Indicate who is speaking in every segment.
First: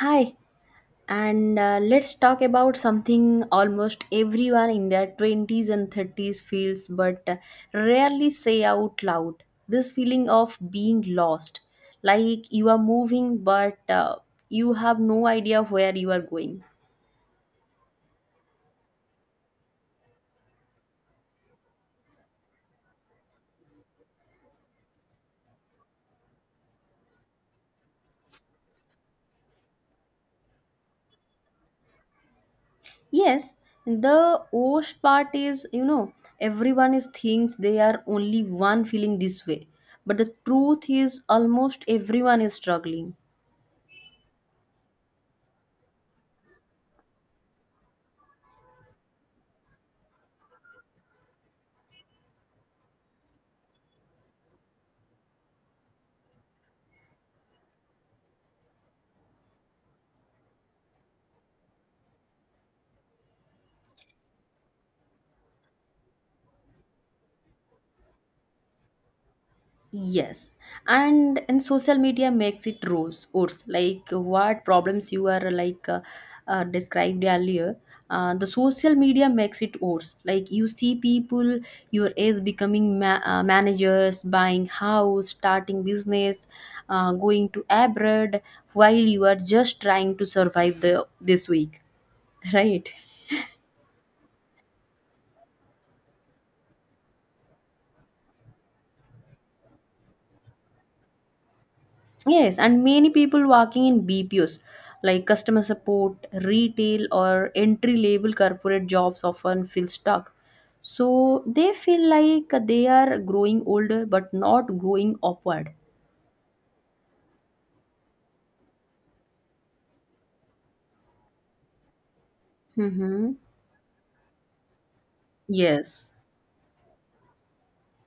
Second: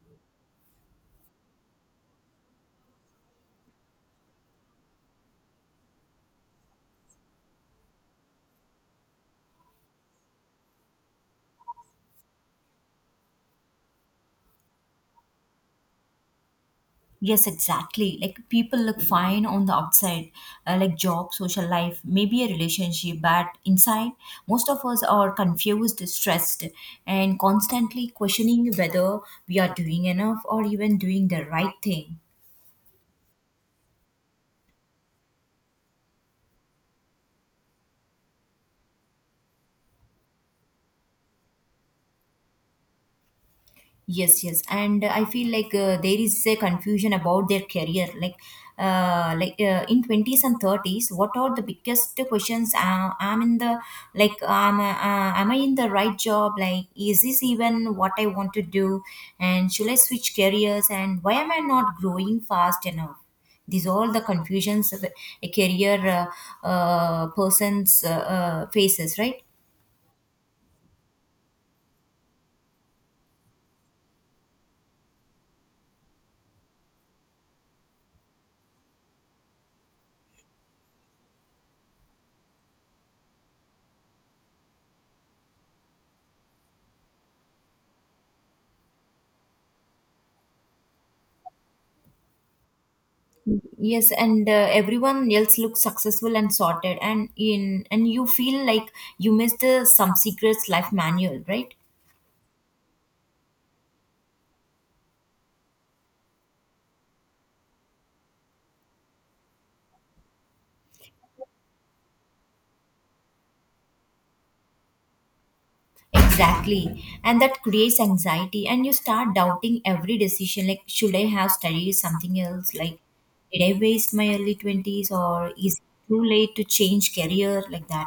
Speaker 1: Hi, and let's talk about something almost everyone in their 20s and 30s feels but rarely say out loud. This feeling of being lost, like you are moving but you have no idea where you are going.
Speaker 2: Yes, exactly. Like people look fine on the outside, like job, social life, maybe a relationship, but inside, most of us are confused, stressed, and constantly questioning whether we are doing enough or even doing the right thing.
Speaker 1: Yes, the worst part is, everyone is thinks they are only one feeling this way. But the truth is almost everyone is struggling.
Speaker 2: Yes, yes, and I feel like there is a confusion about their career. Like, in twenties and thirties, what are the biggest questions? I'm in the like, Am I in the right job? Like, is this even what I want to do? And should I switch careers? And why am I not growing fast enough? These all the confusions of a career person's faces, right?
Speaker 1: Yes, and social media makes it rose worse. Like what problems you are described earlier, the social media makes it worse. Like you see people your age becoming managers, buying house, starting business, going to abroad, while you are just trying to survive the this week, right?
Speaker 2: Yes, and everyone else looks successful and sorted and in and you feel like you missed the some secrets life manual, right?
Speaker 1: Yes, and many people working in BPOs like customer support, retail, or entry level corporate jobs often feel stuck. So they feel like they are growing older but not growing upward.
Speaker 2: Exactly, and that creates anxiety and you start doubting every decision. Like should I have studied something else? Like
Speaker 1: Mm-hmm.
Speaker 2: did I waste my early 20s or is it
Speaker 1: Yes,
Speaker 2: too late to change career, like that?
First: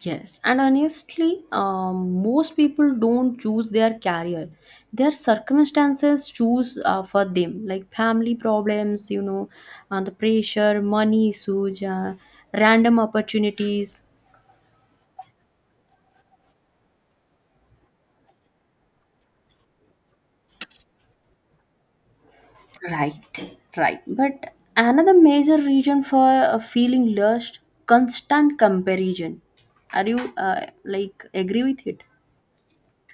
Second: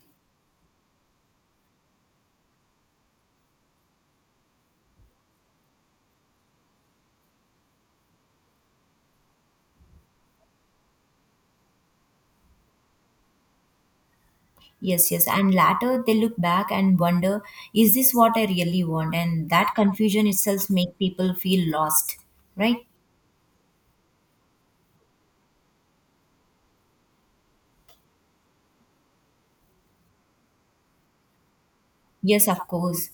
Speaker 1: yes. And honestly, most people don't choose their career. Their circumstances choose for them, like family problems, the pressure, money issues, random opportunities.
Speaker 2: Yes, yes, and later they look back and wonder, is this what I really want? And that confusion itself make people feel lost, right?
Speaker 1: But another major reason for feeling lost, constant comparison. Are you like agree with it?
Speaker 2: Yes, of course.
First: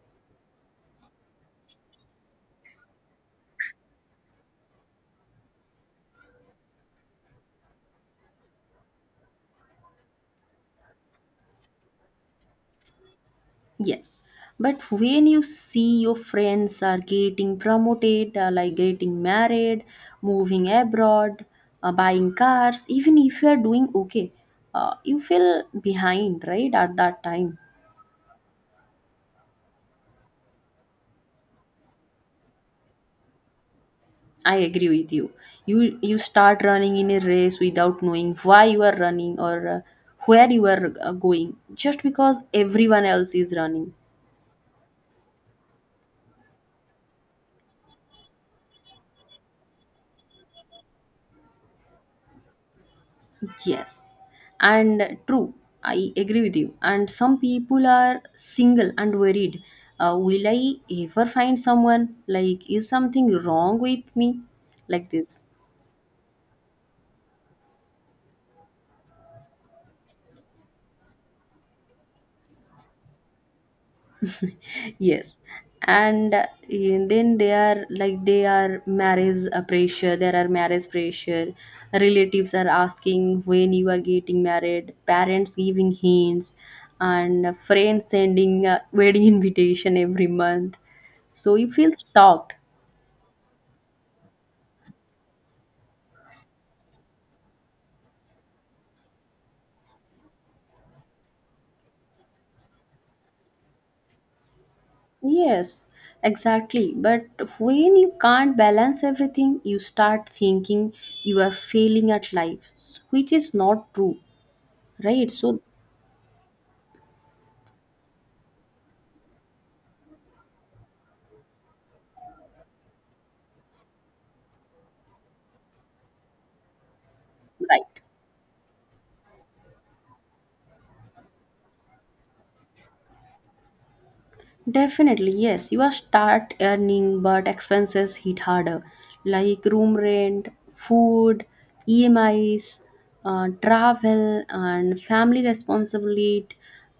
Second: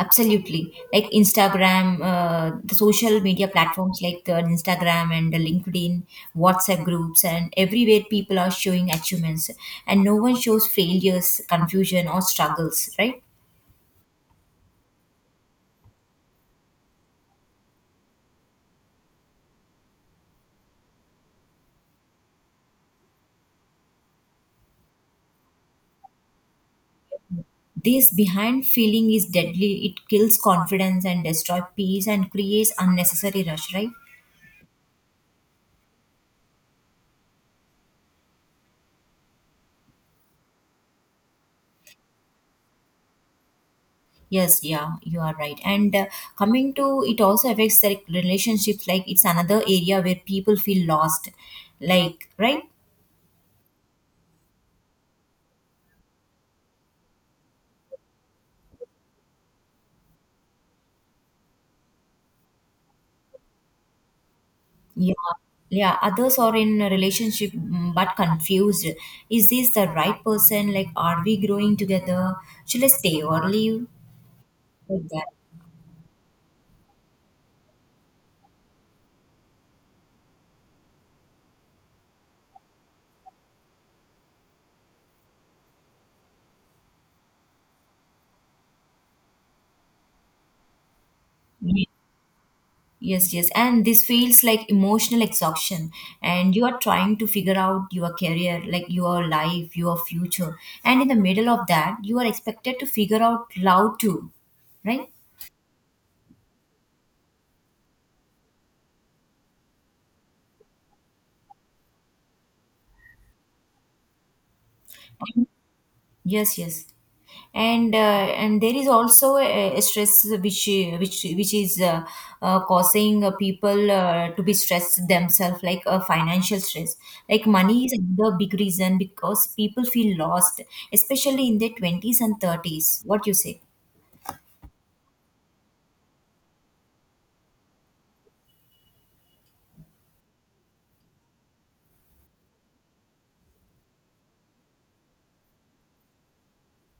Speaker 2: Absolutely. Like Instagram, the social media platforms like Instagram and the LinkedIn, WhatsApp groups, and everywhere people are showing achievements, and no one shows failures, confusion, or struggles, right?
Speaker 1: Yes. But when you see your friends are getting promoted, like getting married, moving abroad, buying cars, even if you are doing okay, you feel behind, right? At that time
Speaker 2: This behind feeling is deadly. It kills confidence and destroys peace and creates unnecessary rush, right?
Speaker 1: I agree with you. You start running in a race without knowing why you are running or where you are going just because everyone else is running.
Speaker 2: Yes, yeah, you are right. And coming to it also affects the relationships. Like it's another area where people feel lost, like, right.
Speaker 1: Yes. And true. I agree with you. And some people are single and worried. Will I ever find someone? Like is something wrong with me? Like
Speaker 2: Yeah,
Speaker 1: this.
Speaker 2: yeah. Others are in a relationship, but confused. Is this the right person? Like, are we growing together? Should I stay or leave? Like that.
Speaker 1: Yes. And Then they are like they are marriage pressure. There are marriage pressure. Relatives are asking when you are getting married. Parents giving hints, and friends sending wedding invitation every month. So you
Speaker 2: Ye-
Speaker 1: feel stalked.
Speaker 2: Yes, yes. And this feels like emotional exhaustion. And you are trying to figure out your career, like your life, your future. And in the middle of that, you are expected to figure out love too, right?
Speaker 1: Yes, exactly. But when you can't balance everything, you start thinking you are failing at life, which is not true, right? So
Speaker 2: Yes, yes, and there is also a stress which is causing people to be stressed themselves, like financial stress. Like money
Speaker 1: right.
Speaker 2: is the big reason because people feel lost, especially in their twenties and thirties. What you say?
Speaker 1: Definitely, yes. You are start earning, but expenses hit harder, like room rent, food, EMIs, travel, and family responsibilities,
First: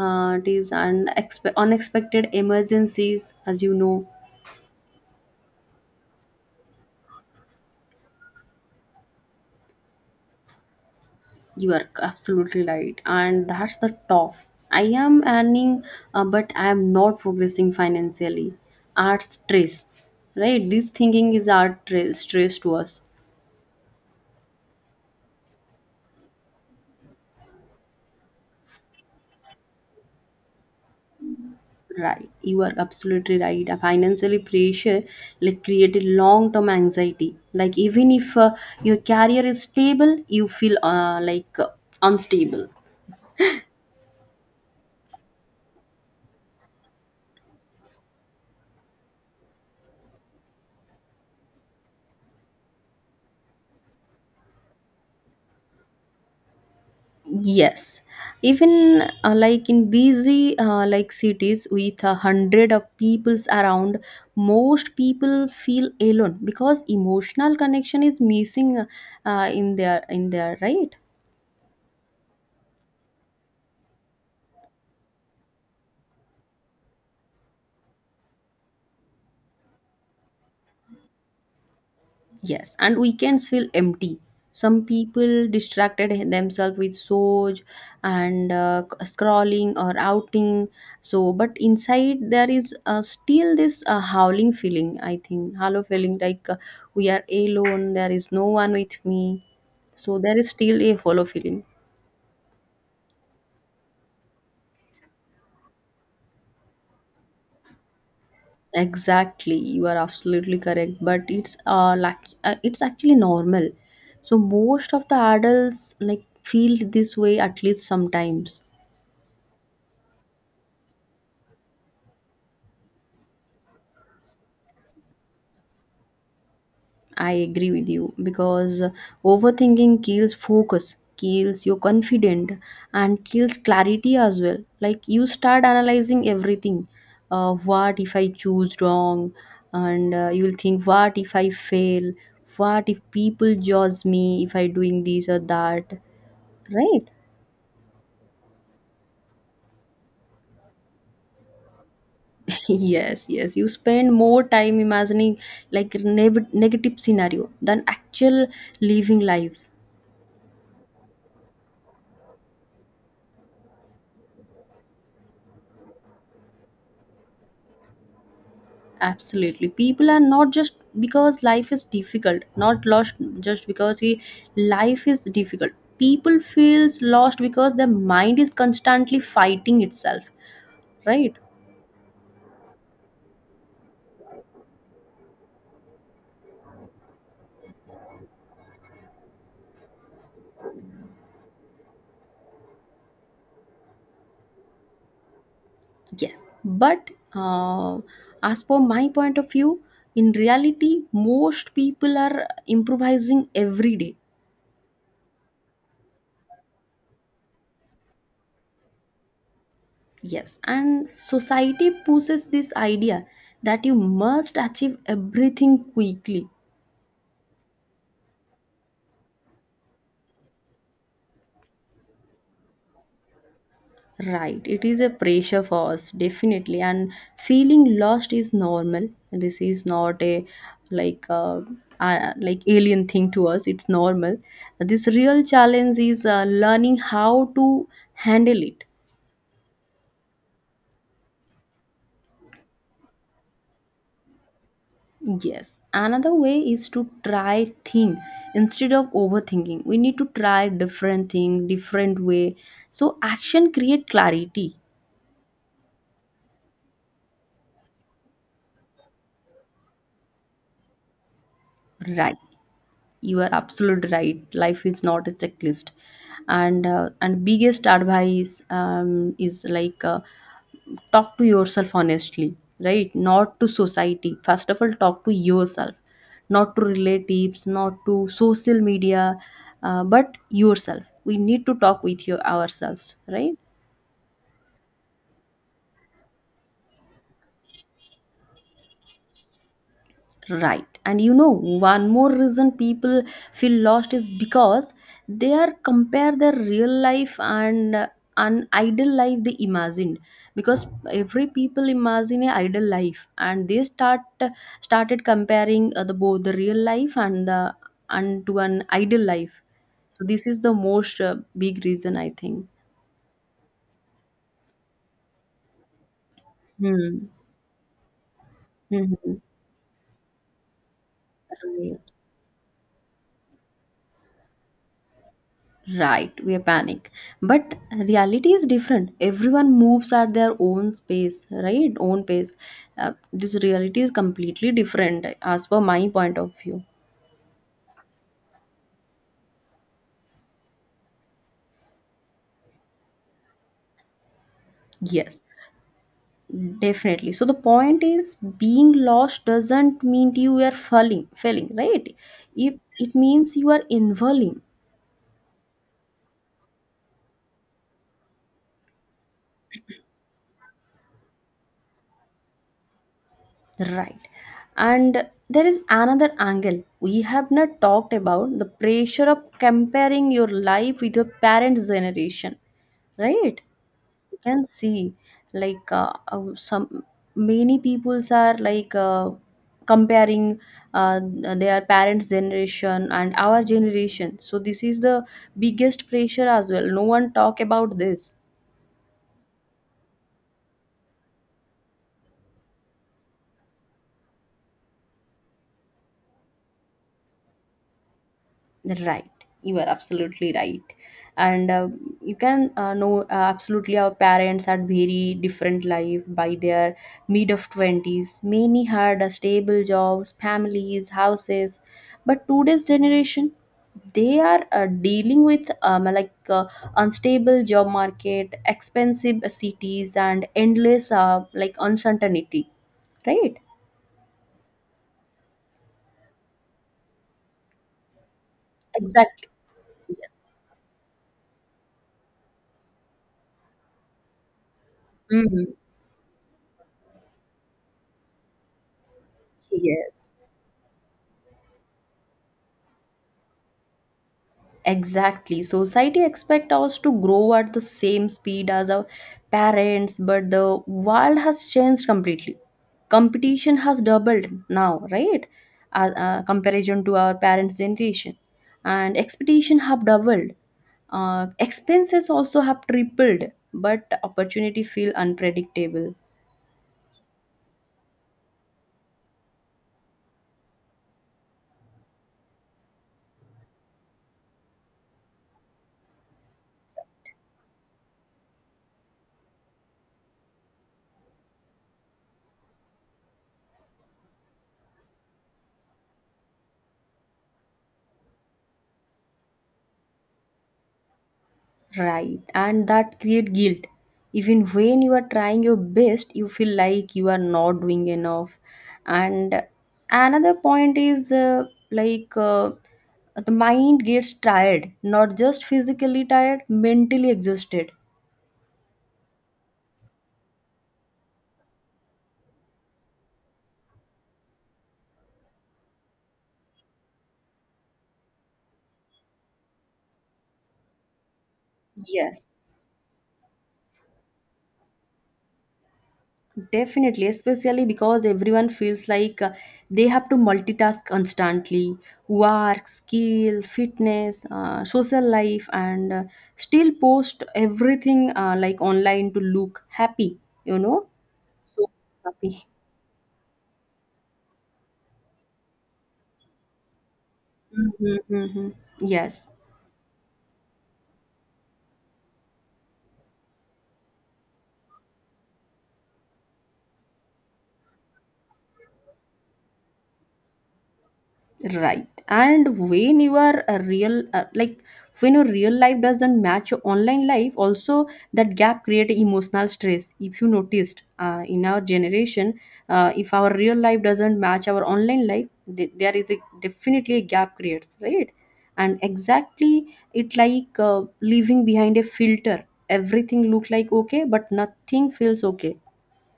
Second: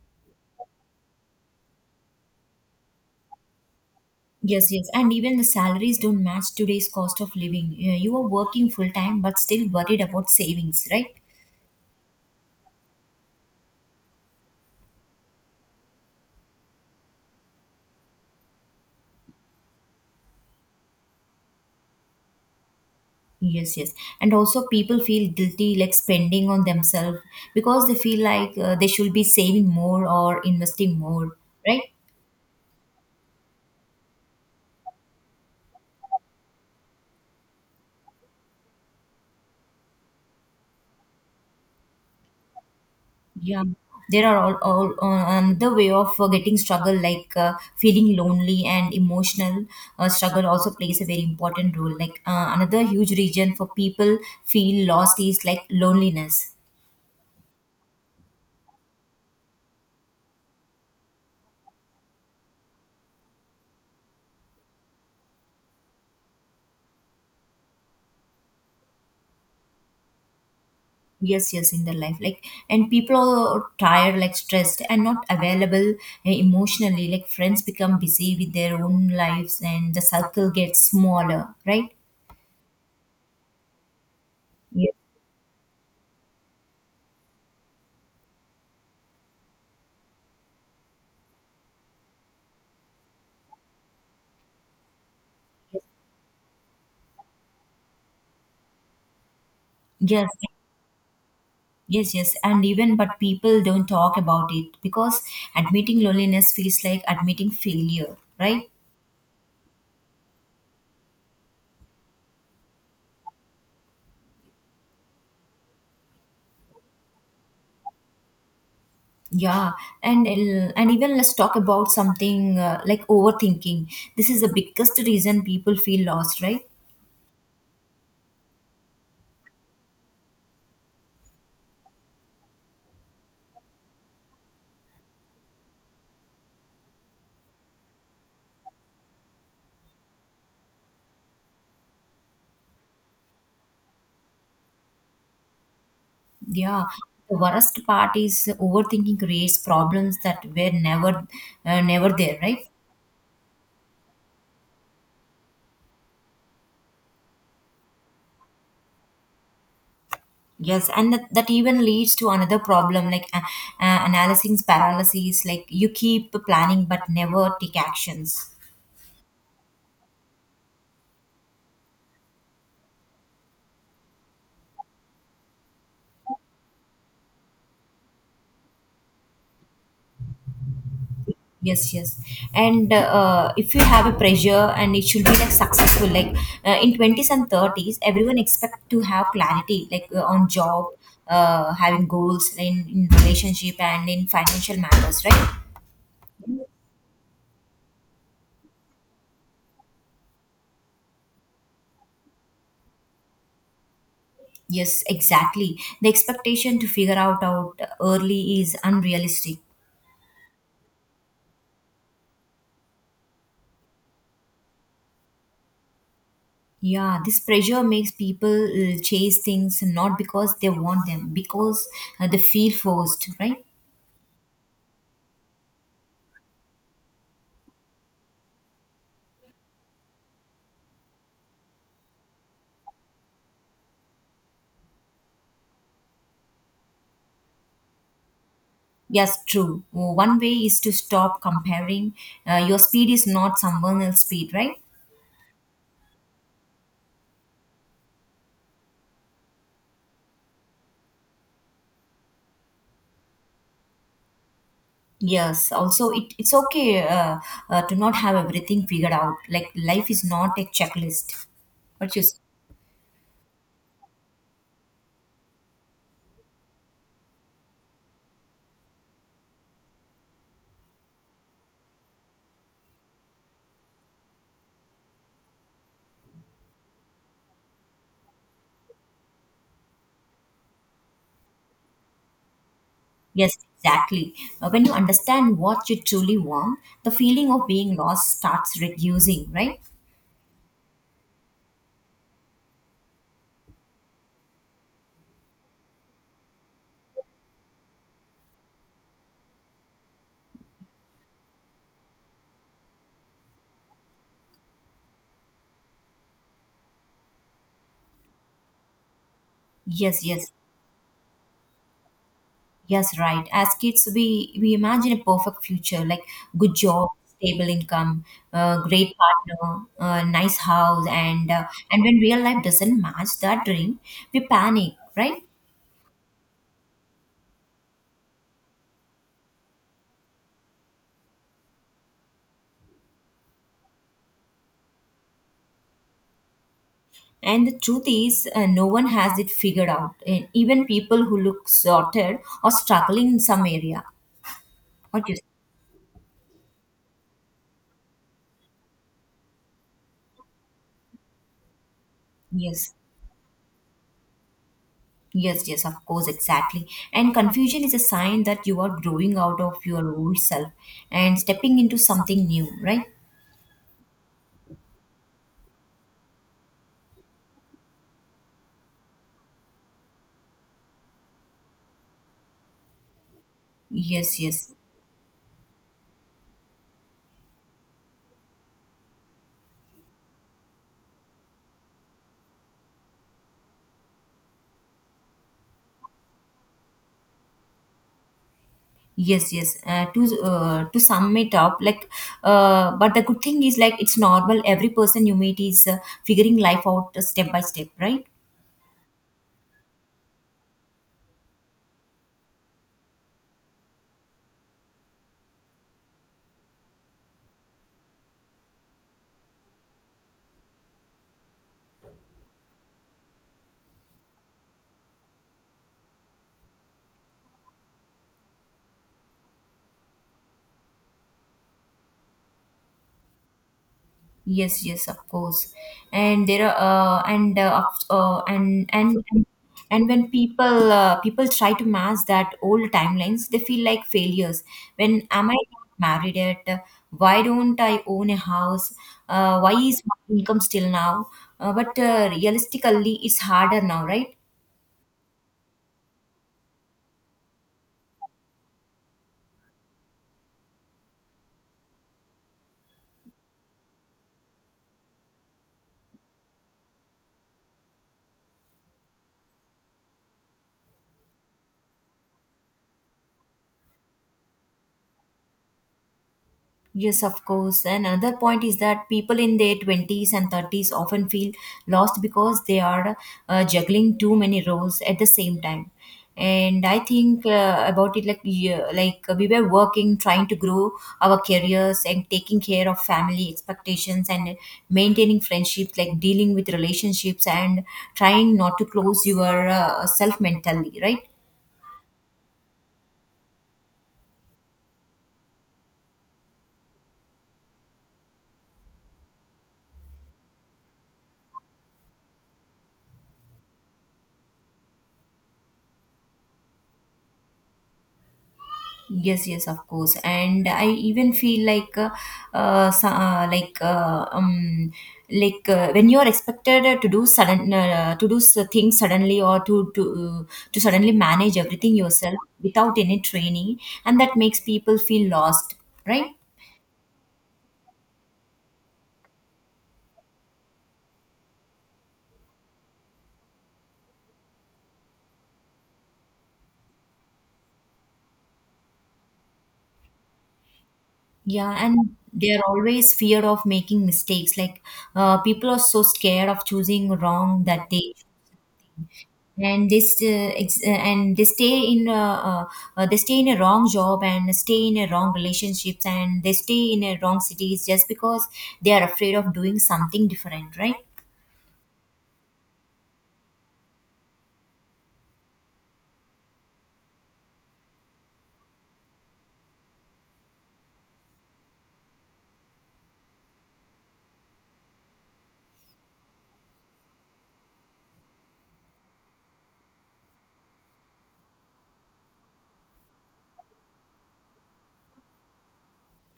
Speaker 1: it is and unexpected emergencies. As you know,
Speaker 2: Yes, yes, and even the salaries don't match today's cost of living. You are working full time, but still worried about savings, right?
Speaker 1: you are absolutely right, and that's the tough. I am earning, but I am not progressing financially. Art stress, right? This thinking is art stress to us.
Speaker 2: Yes, yes. And also, people feel guilty like spending on themselves because they feel like they should be saving more or investing more, right?
Speaker 1: Right, you are absolutely right. A financially pressure like created long term anxiety. Like even if your career is stable, you feel unstable.
Speaker 2: Yeah. There are all another way of getting struggle like feeling lonely and emotional struggle also plays a very important role. Like another huge region for people feel lost is like loneliness.
Speaker 1: Yes, even like in busy like cities with a hundred of peoples around, most people feel alone because emotional connection is missing in their in there, right?
Speaker 2: Yes, yes, in their life, like, and people are tired, like stressed and not available, emotionally. Like friends become busy with their own lives and the circle gets smaller, right?
Speaker 1: Yes, and weekends feel empty. Some
Speaker 2: Ye-
Speaker 1: people distracted themselves with Soj and scrolling or outing. So, but inside there is still this howling feeling. I think hollow feeling we are alone. There is no one with me. So
Speaker 2: yes,
Speaker 1: there is still a hollow feeling.
Speaker 2: yes and even but people don't talk about it because admitting loneliness feels like admitting failure, right?
Speaker 1: Exactly, you are absolutely correct. But it's actually normal. So most of the adults like feel this way at least sometimes.
Speaker 2: Yeah, and even let's talk about something like overthinking. This is the biggest reason people feel lost, right?
Speaker 1: I agree with you because overthinking kills focus, kills your confidence, and kills clarity as well. Like you start analyzing everything. What if I choose wrong? And you will think, what if I fail? What if people judge me if I doing this or that?
Speaker 2: Yeah,
Speaker 1: Right?
Speaker 2: the worst part is overthinking creates problems that were never there, right?
Speaker 1: Yes, yes. You spend more time imagining like negative scenario than actual living life.
Speaker 2: Yes, and that even leads to another problem, like analysis paralysis. Like you keep planning but never take actions.
Speaker 1: Absolutely. People are not just because life is difficult, not lost just because he, life is difficult. People feels lost because their mind is constantly fighting itself, right?
Speaker 2: Yes, yes, and if you have a pressure and it should be like successful, like in twenties and thirties, everyone expect to have clarity, like on job, having goals in relationship and in financial matters, right?
Speaker 1: But As per my point of view, in reality, most people are improvising every day.
Speaker 2: Yes, exactly. The expectation to figure out out early is unrealistic.
Speaker 1: Yes, and society pushes this idea that you must achieve everything quickly.
Speaker 2: Yeah, this pressure makes people chase things not because they want them, because they feel forced, right?
Speaker 1: Right, it is a pressure for us, definitely. And feeling lost is normal. This is not a like uh, like alien thing to us. It's normal. This real challenge is learning how to handle it.
Speaker 2: Yes, true. Well, one way is to stop comparing. Your speed is not someone else's speed, right?
Speaker 1: Yes. Another way is to try thing instead of overthinking. We need to try different thing, different way. So action create clarity.
Speaker 2: Yes, also it's okay to not have everything figured out. Like life is not a checklist. What you say?
Speaker 1: Right. You are absolutely right, life is not a checklist. And biggest advice is talk to yourself honestly, right? Not to society. First of all, talk to yourself, not to relatives, not to social media, but yourself. We need to talk with you ourselves,
Speaker 2: Yes,
Speaker 1: right?
Speaker 2: exactly. When you understand what you truly want, the feeling of being lost starts reducing, right?
Speaker 1: Right. And you know, one more reason people feel lost is because they are compare their real life and an ideal life they imagined, because every people imagine a ideal life and they started comparing the both the real life and the and to an ideal life,
Speaker 2: Yes,
Speaker 1: so this
Speaker 2: yes,
Speaker 1: is the most big reason I think.
Speaker 2: yes, right. As kids, we imagine a perfect future, like good job,
Speaker 1: Hmm.
Speaker 2: stable income, great
Speaker 1: Hmm.
Speaker 2: partner, nice house,
Speaker 1: Right.
Speaker 2: and when real life doesn't match that dream, we panic, right?
Speaker 1: Right, we panic. But reality is different. Everyone moves at their own space, right? Own pace. This reality is completely different as per my point of view.
Speaker 2: And the truth is, no one has it figured out. And even people who look sorted are struggling in some area. What you?
Speaker 1: Yes, definitely. So the point is being lost doesn't mean you are falling, failing, right? If
Speaker 2: Yes.
Speaker 1: it means you are involving,
Speaker 2: Yes, yes, of course, exactly. And confusion is a sign that you are growing out of your old self and stepping into something new, right?
Speaker 1: right? And there is another angle we have not talked about, the pressure of comparing your life with your parents' generation, right? You
Speaker 2: Yes,
Speaker 1: can
Speaker 2: yes.
Speaker 1: see some many peoples are comparing uh, their parents generation and our generation, so this is the biggest pressure as well, no one talk about this.
Speaker 2: Yes, yes. To sum it up, like, but the good thing is like it's normal. Every person you meet is figuring life out step by step, right?
Speaker 1: Right. You are absolutely right. And You can know absolutely our parents had very different life by their mid of 20s. Many had a stable jobs, families, houses. But today's generation, they are dealing with unstable job market, expensive cities and endless like uncertainty, right?
Speaker 2: Yes, yes, of course. And there are and of-
Speaker 1: Exactly.
Speaker 2: and when
Speaker 1: Yes.
Speaker 2: people try to match that old timelines, they feel like failures. When am I
Speaker 1: Mhm.
Speaker 2: not married yet? Why don't I own a house? Why is
Speaker 1: Yes.
Speaker 2: my income still now? But realistically, it's harder now, right?
Speaker 1: Exactly. Society expect us to grow at the same speed as our parents, but the world has changed completely. Competition has doubled now, right? Comparison to our parents' generation, and expectation have doubled. Expenses also have tripled, but opportunity feel unpredictable.
Speaker 2: Yes, of course. And another point is that people in their 20s and 30s often feel lost because they are juggling too many roles at the same time. And I think about it like, yeah, like we were working, trying to grow our careers and taking care of family expectations and maintaining friendships, like dealing with relationships and trying not to close your self mentally, right?
Speaker 1: Right, and that create guilt. Even when you are trying your best, you feel like you are not doing enough. And another point is like uh, the mind gets tired, not just physically tired, mentally exhausted.
Speaker 2: Yes, yes, of course. And I even feel like, so- like when you are expected to do things suddenly or to suddenly manage everything yourself
Speaker 1: Yes.
Speaker 2: without any training, and that makes people feel lost, right?
Speaker 1: Definitely, especially because everyone feels like they have to multitask constantly, work, skill, fitness, social life, and still post everything like online to look happy, you know?
Speaker 2: Yeah,
Speaker 1: So
Speaker 2: and they're
Speaker 1: happy.
Speaker 2: always fear of making mistakes. Like, people are so scared of choosing wrong that they
Speaker 1: Mhm, mhm. Yes.
Speaker 2: and they stay in they stay in a wrong job and stay in a wrong relationships and they stay in a wrong cities just because they are afraid of doing something different, right?
Speaker 1: Right, and when your real like when your real life doesn't match your online life also, that gap create emotional stress if you noticed in our generation, if our real life doesn't match our online life, there is a definitely a gap creates, right? And exactly, it leaving behind a filter, everything look like okay but nothing feels okay.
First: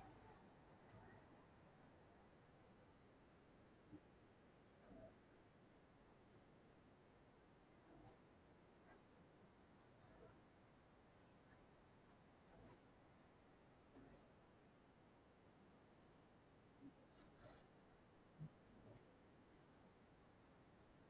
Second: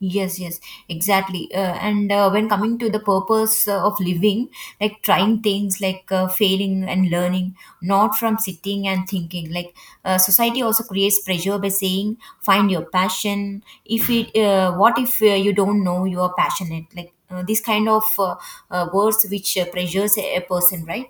Speaker 2: Yes, yes, exactly. And When coming to the purpose of living, like trying things, like failing and learning, not from sitting and thinking. Like society also creates pressure by saying, "Find your passion." If it, What if you don't know you are passionate? Like this kind of words which pressures a person, right?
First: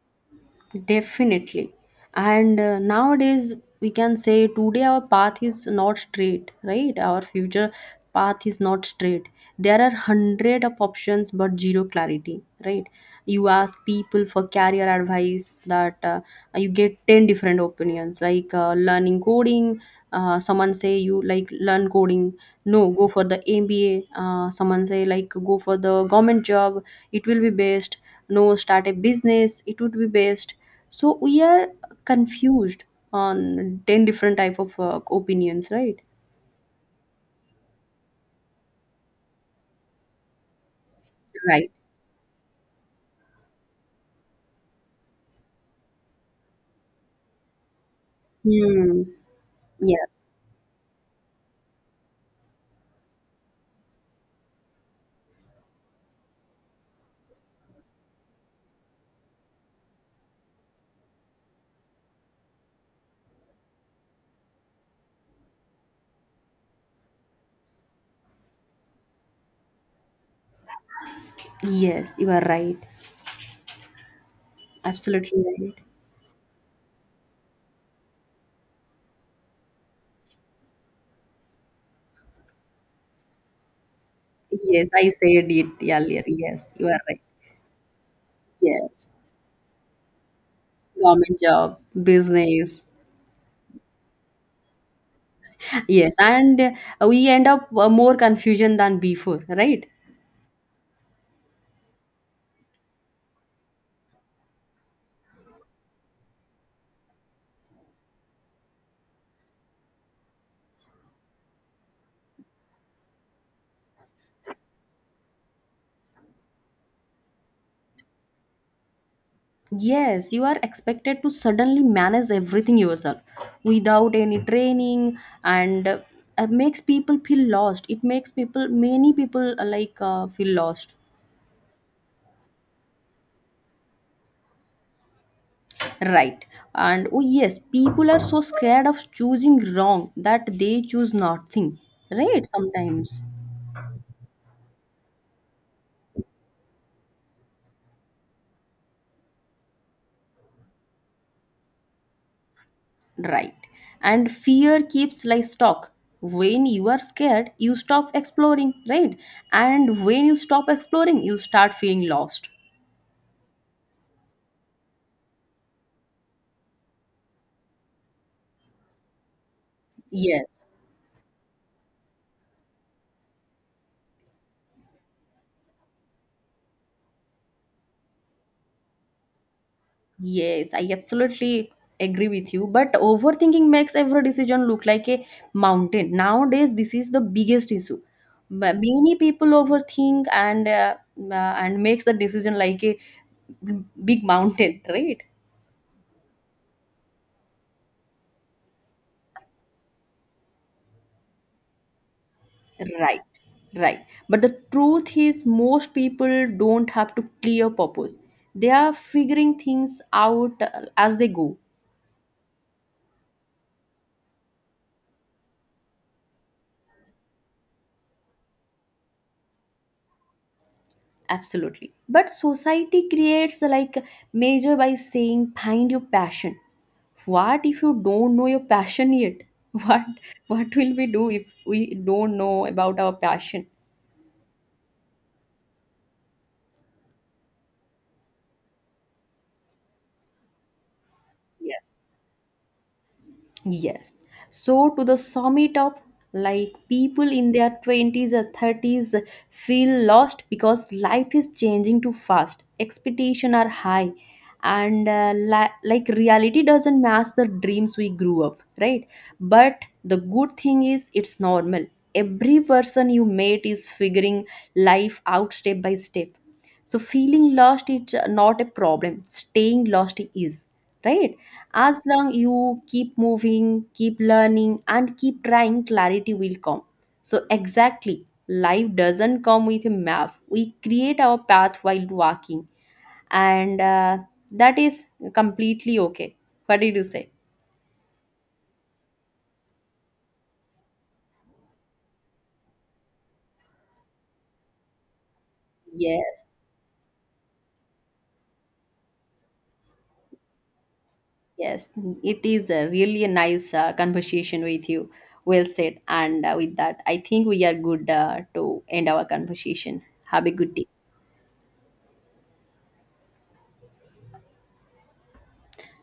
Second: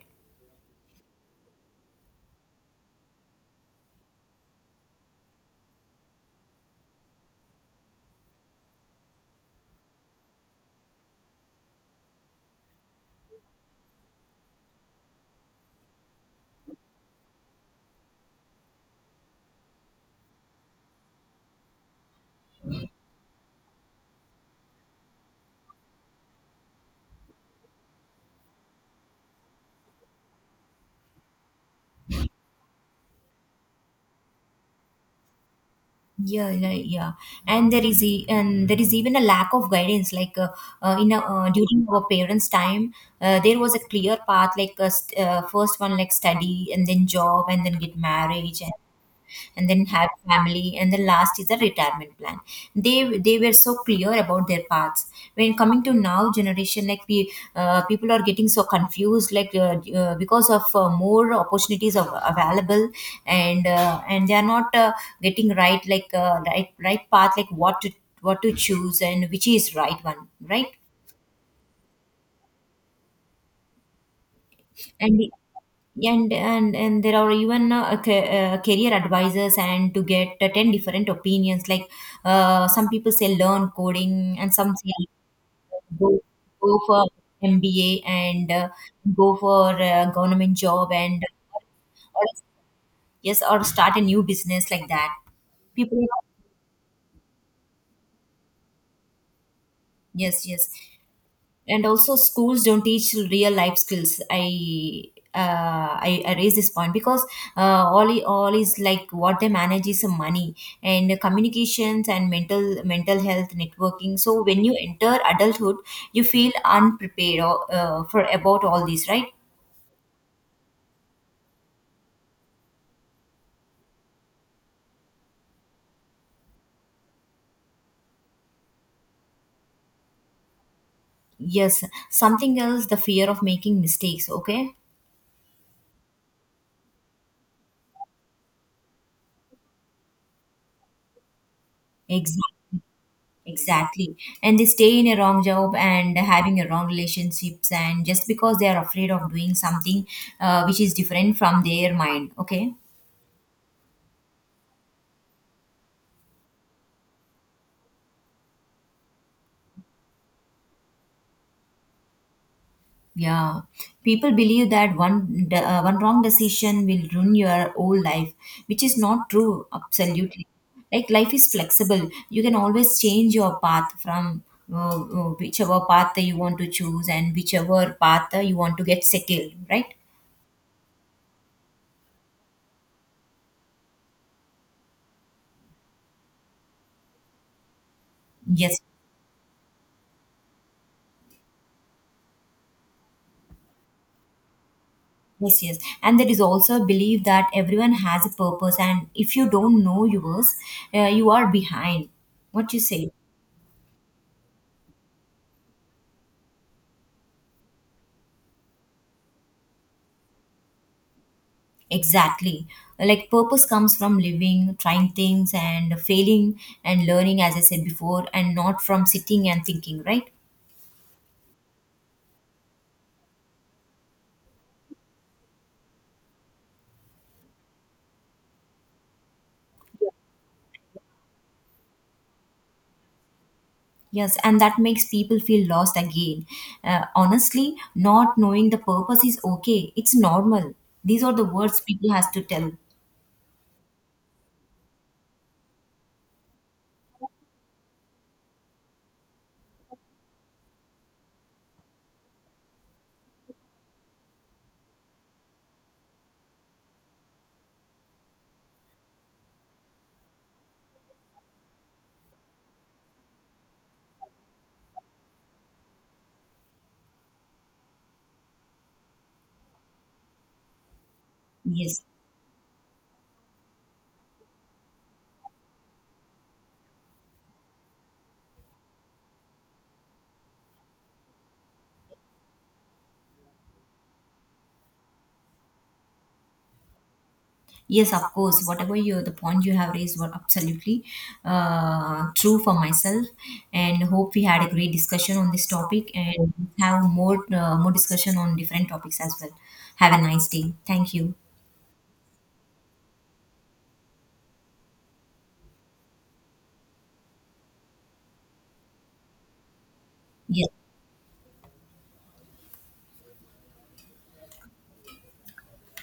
Speaker 1: Definitely. And nowadays, we can say today our path is not straight, right? Our future path is not straight. There are hundred of options, but zero clarity, right? You ask people for career advice that you get 10 different opinions, learning coding. Someone say you like learn coding. No, go for the MBA. Someone say like go for the government job. It will be best. No, start a business. It would be best, so we are confused on 10 different type of opinions, right?
Speaker 2: Yeah, and there is and there is even a lack of guidance, like
Speaker 1: Right.
Speaker 2: during our parents time, there was a clear path, like first one like study and then job and then get marriage,
Speaker 1: Hmm.
Speaker 2: and then have
Speaker 1: Yes.
Speaker 2: family and the last is the retirement plan. They were so clear about their paths. When coming to now generation, like we, people are getting so confused, like because of more opportunities of, available, and they are not getting right, like right path, like what to choose and which is right one, right?
Speaker 1: Yes, you are right,
Speaker 2: And
Speaker 1: absolutely right.
Speaker 2: there are even career advisors and to get 10 different opinions. Like some people say learn coding and some
Speaker 1: Yes,
Speaker 2: say
Speaker 1: I said it
Speaker 2: go
Speaker 1: earlier. Yes,
Speaker 2: go
Speaker 1: you are
Speaker 2: for
Speaker 1: right.
Speaker 2: MBA and
Speaker 1: Yes,
Speaker 2: go for a government job and
Speaker 1: government job
Speaker 2: or
Speaker 1: business.
Speaker 2: yes or start a new business, like that. People.
Speaker 1: Yes and uh, we end up more confusion than before, right?
Speaker 2: Yes, yes, and also schools don't teach real life skills. I raise this point because all is like what they manage is some money and communications and mental health networking. So when you enter adulthood, you feel unprepared for about all these, right?
Speaker 1: Yes, you are expected to suddenly manage everything yourself without any training, and it makes people feel lost. It makes people, many people feel lost.
Speaker 2: Yes, something else, the fear of making mistakes, okay?
Speaker 1: Right. And oh, yes, people are so scared of choosing wrong that they choose nothing.
Speaker 2: Exactly.
Speaker 1: Right, sometimes.
Speaker 2: Exactly. And they stay in a wrong job and having a wrong relationships and just because they are afraid of doing something which is different from their mind, okay?
Speaker 1: Right. And fear keeps life stuck. When you are scared, you stop exploring, right? And when you stop exploring, you start feeling lost.
Speaker 2: Yeah, people believe that one wrong decision will ruin your whole life, which is not true. Absolutely,
Speaker 1: Yes.
Speaker 2: like life is flexible. You can always change your path from whichever path that you want to choose and whichever path that you want to get settled, right?
Speaker 1: Yes, I absolutely agree with you. But overthinking makes every decision look like a mountain. Nowadays, this is the biggest issue. Ma-
Speaker 2: Yes,
Speaker 1: Many people overthink and makes the decision like a big mountain, right?
Speaker 2: yes, yes. And there is also a belief that everyone has a purpose, and if you don't know yours, you are behind. What you say?
Speaker 1: Right, right. But the truth is, most people don't have to clear purpose. They are figuring things out as they go.
Speaker 2: Exactly. Like purpose comes from living, trying things and failing and learning, as I said before, and not from sitting and thinking, right?
Speaker 1: Absolutely. But society creates a, like major by saying find your passion. What if you don't know your passion yet? What what will we do if we don't know about our passion?
Speaker 2: Yes, and that makes people feel lost again. Honestly, not knowing the purpose is okay. It's normal. These are the words
Speaker 1: Yes.
Speaker 2: people has to tell.
Speaker 1: Yes. So to the summit up, like people in their 20s or 30s feel lost because life is changing too fast. Expectations are high and like reality doesn't match the dreams we grew up, right? But the good thing is it's normal. Every person you meet is figuring life out step by step. So feeling lost is not a problem. Staying lost is, right?
Speaker 2: Yes.
Speaker 1: As long you keep moving, keep learning, and keep trying, clarity will come. So, exactly, life doesn't come with a map. We create our path while walking, and that is completely okay. What did you say?
Speaker 2: Yes, of course. Whatever you the point you have raised were absolutely true for myself, and hope we had a great discussion on this topic
Speaker 1: Yes,
Speaker 2: and have more discussion on different topics as well. Have a nice day. Thank you.
Speaker 1: yes, it is a really a nice conversation with you. Well said. And with that, I think we are good to end our conversation. Have a
Speaker 2: Yes.
Speaker 1: good day.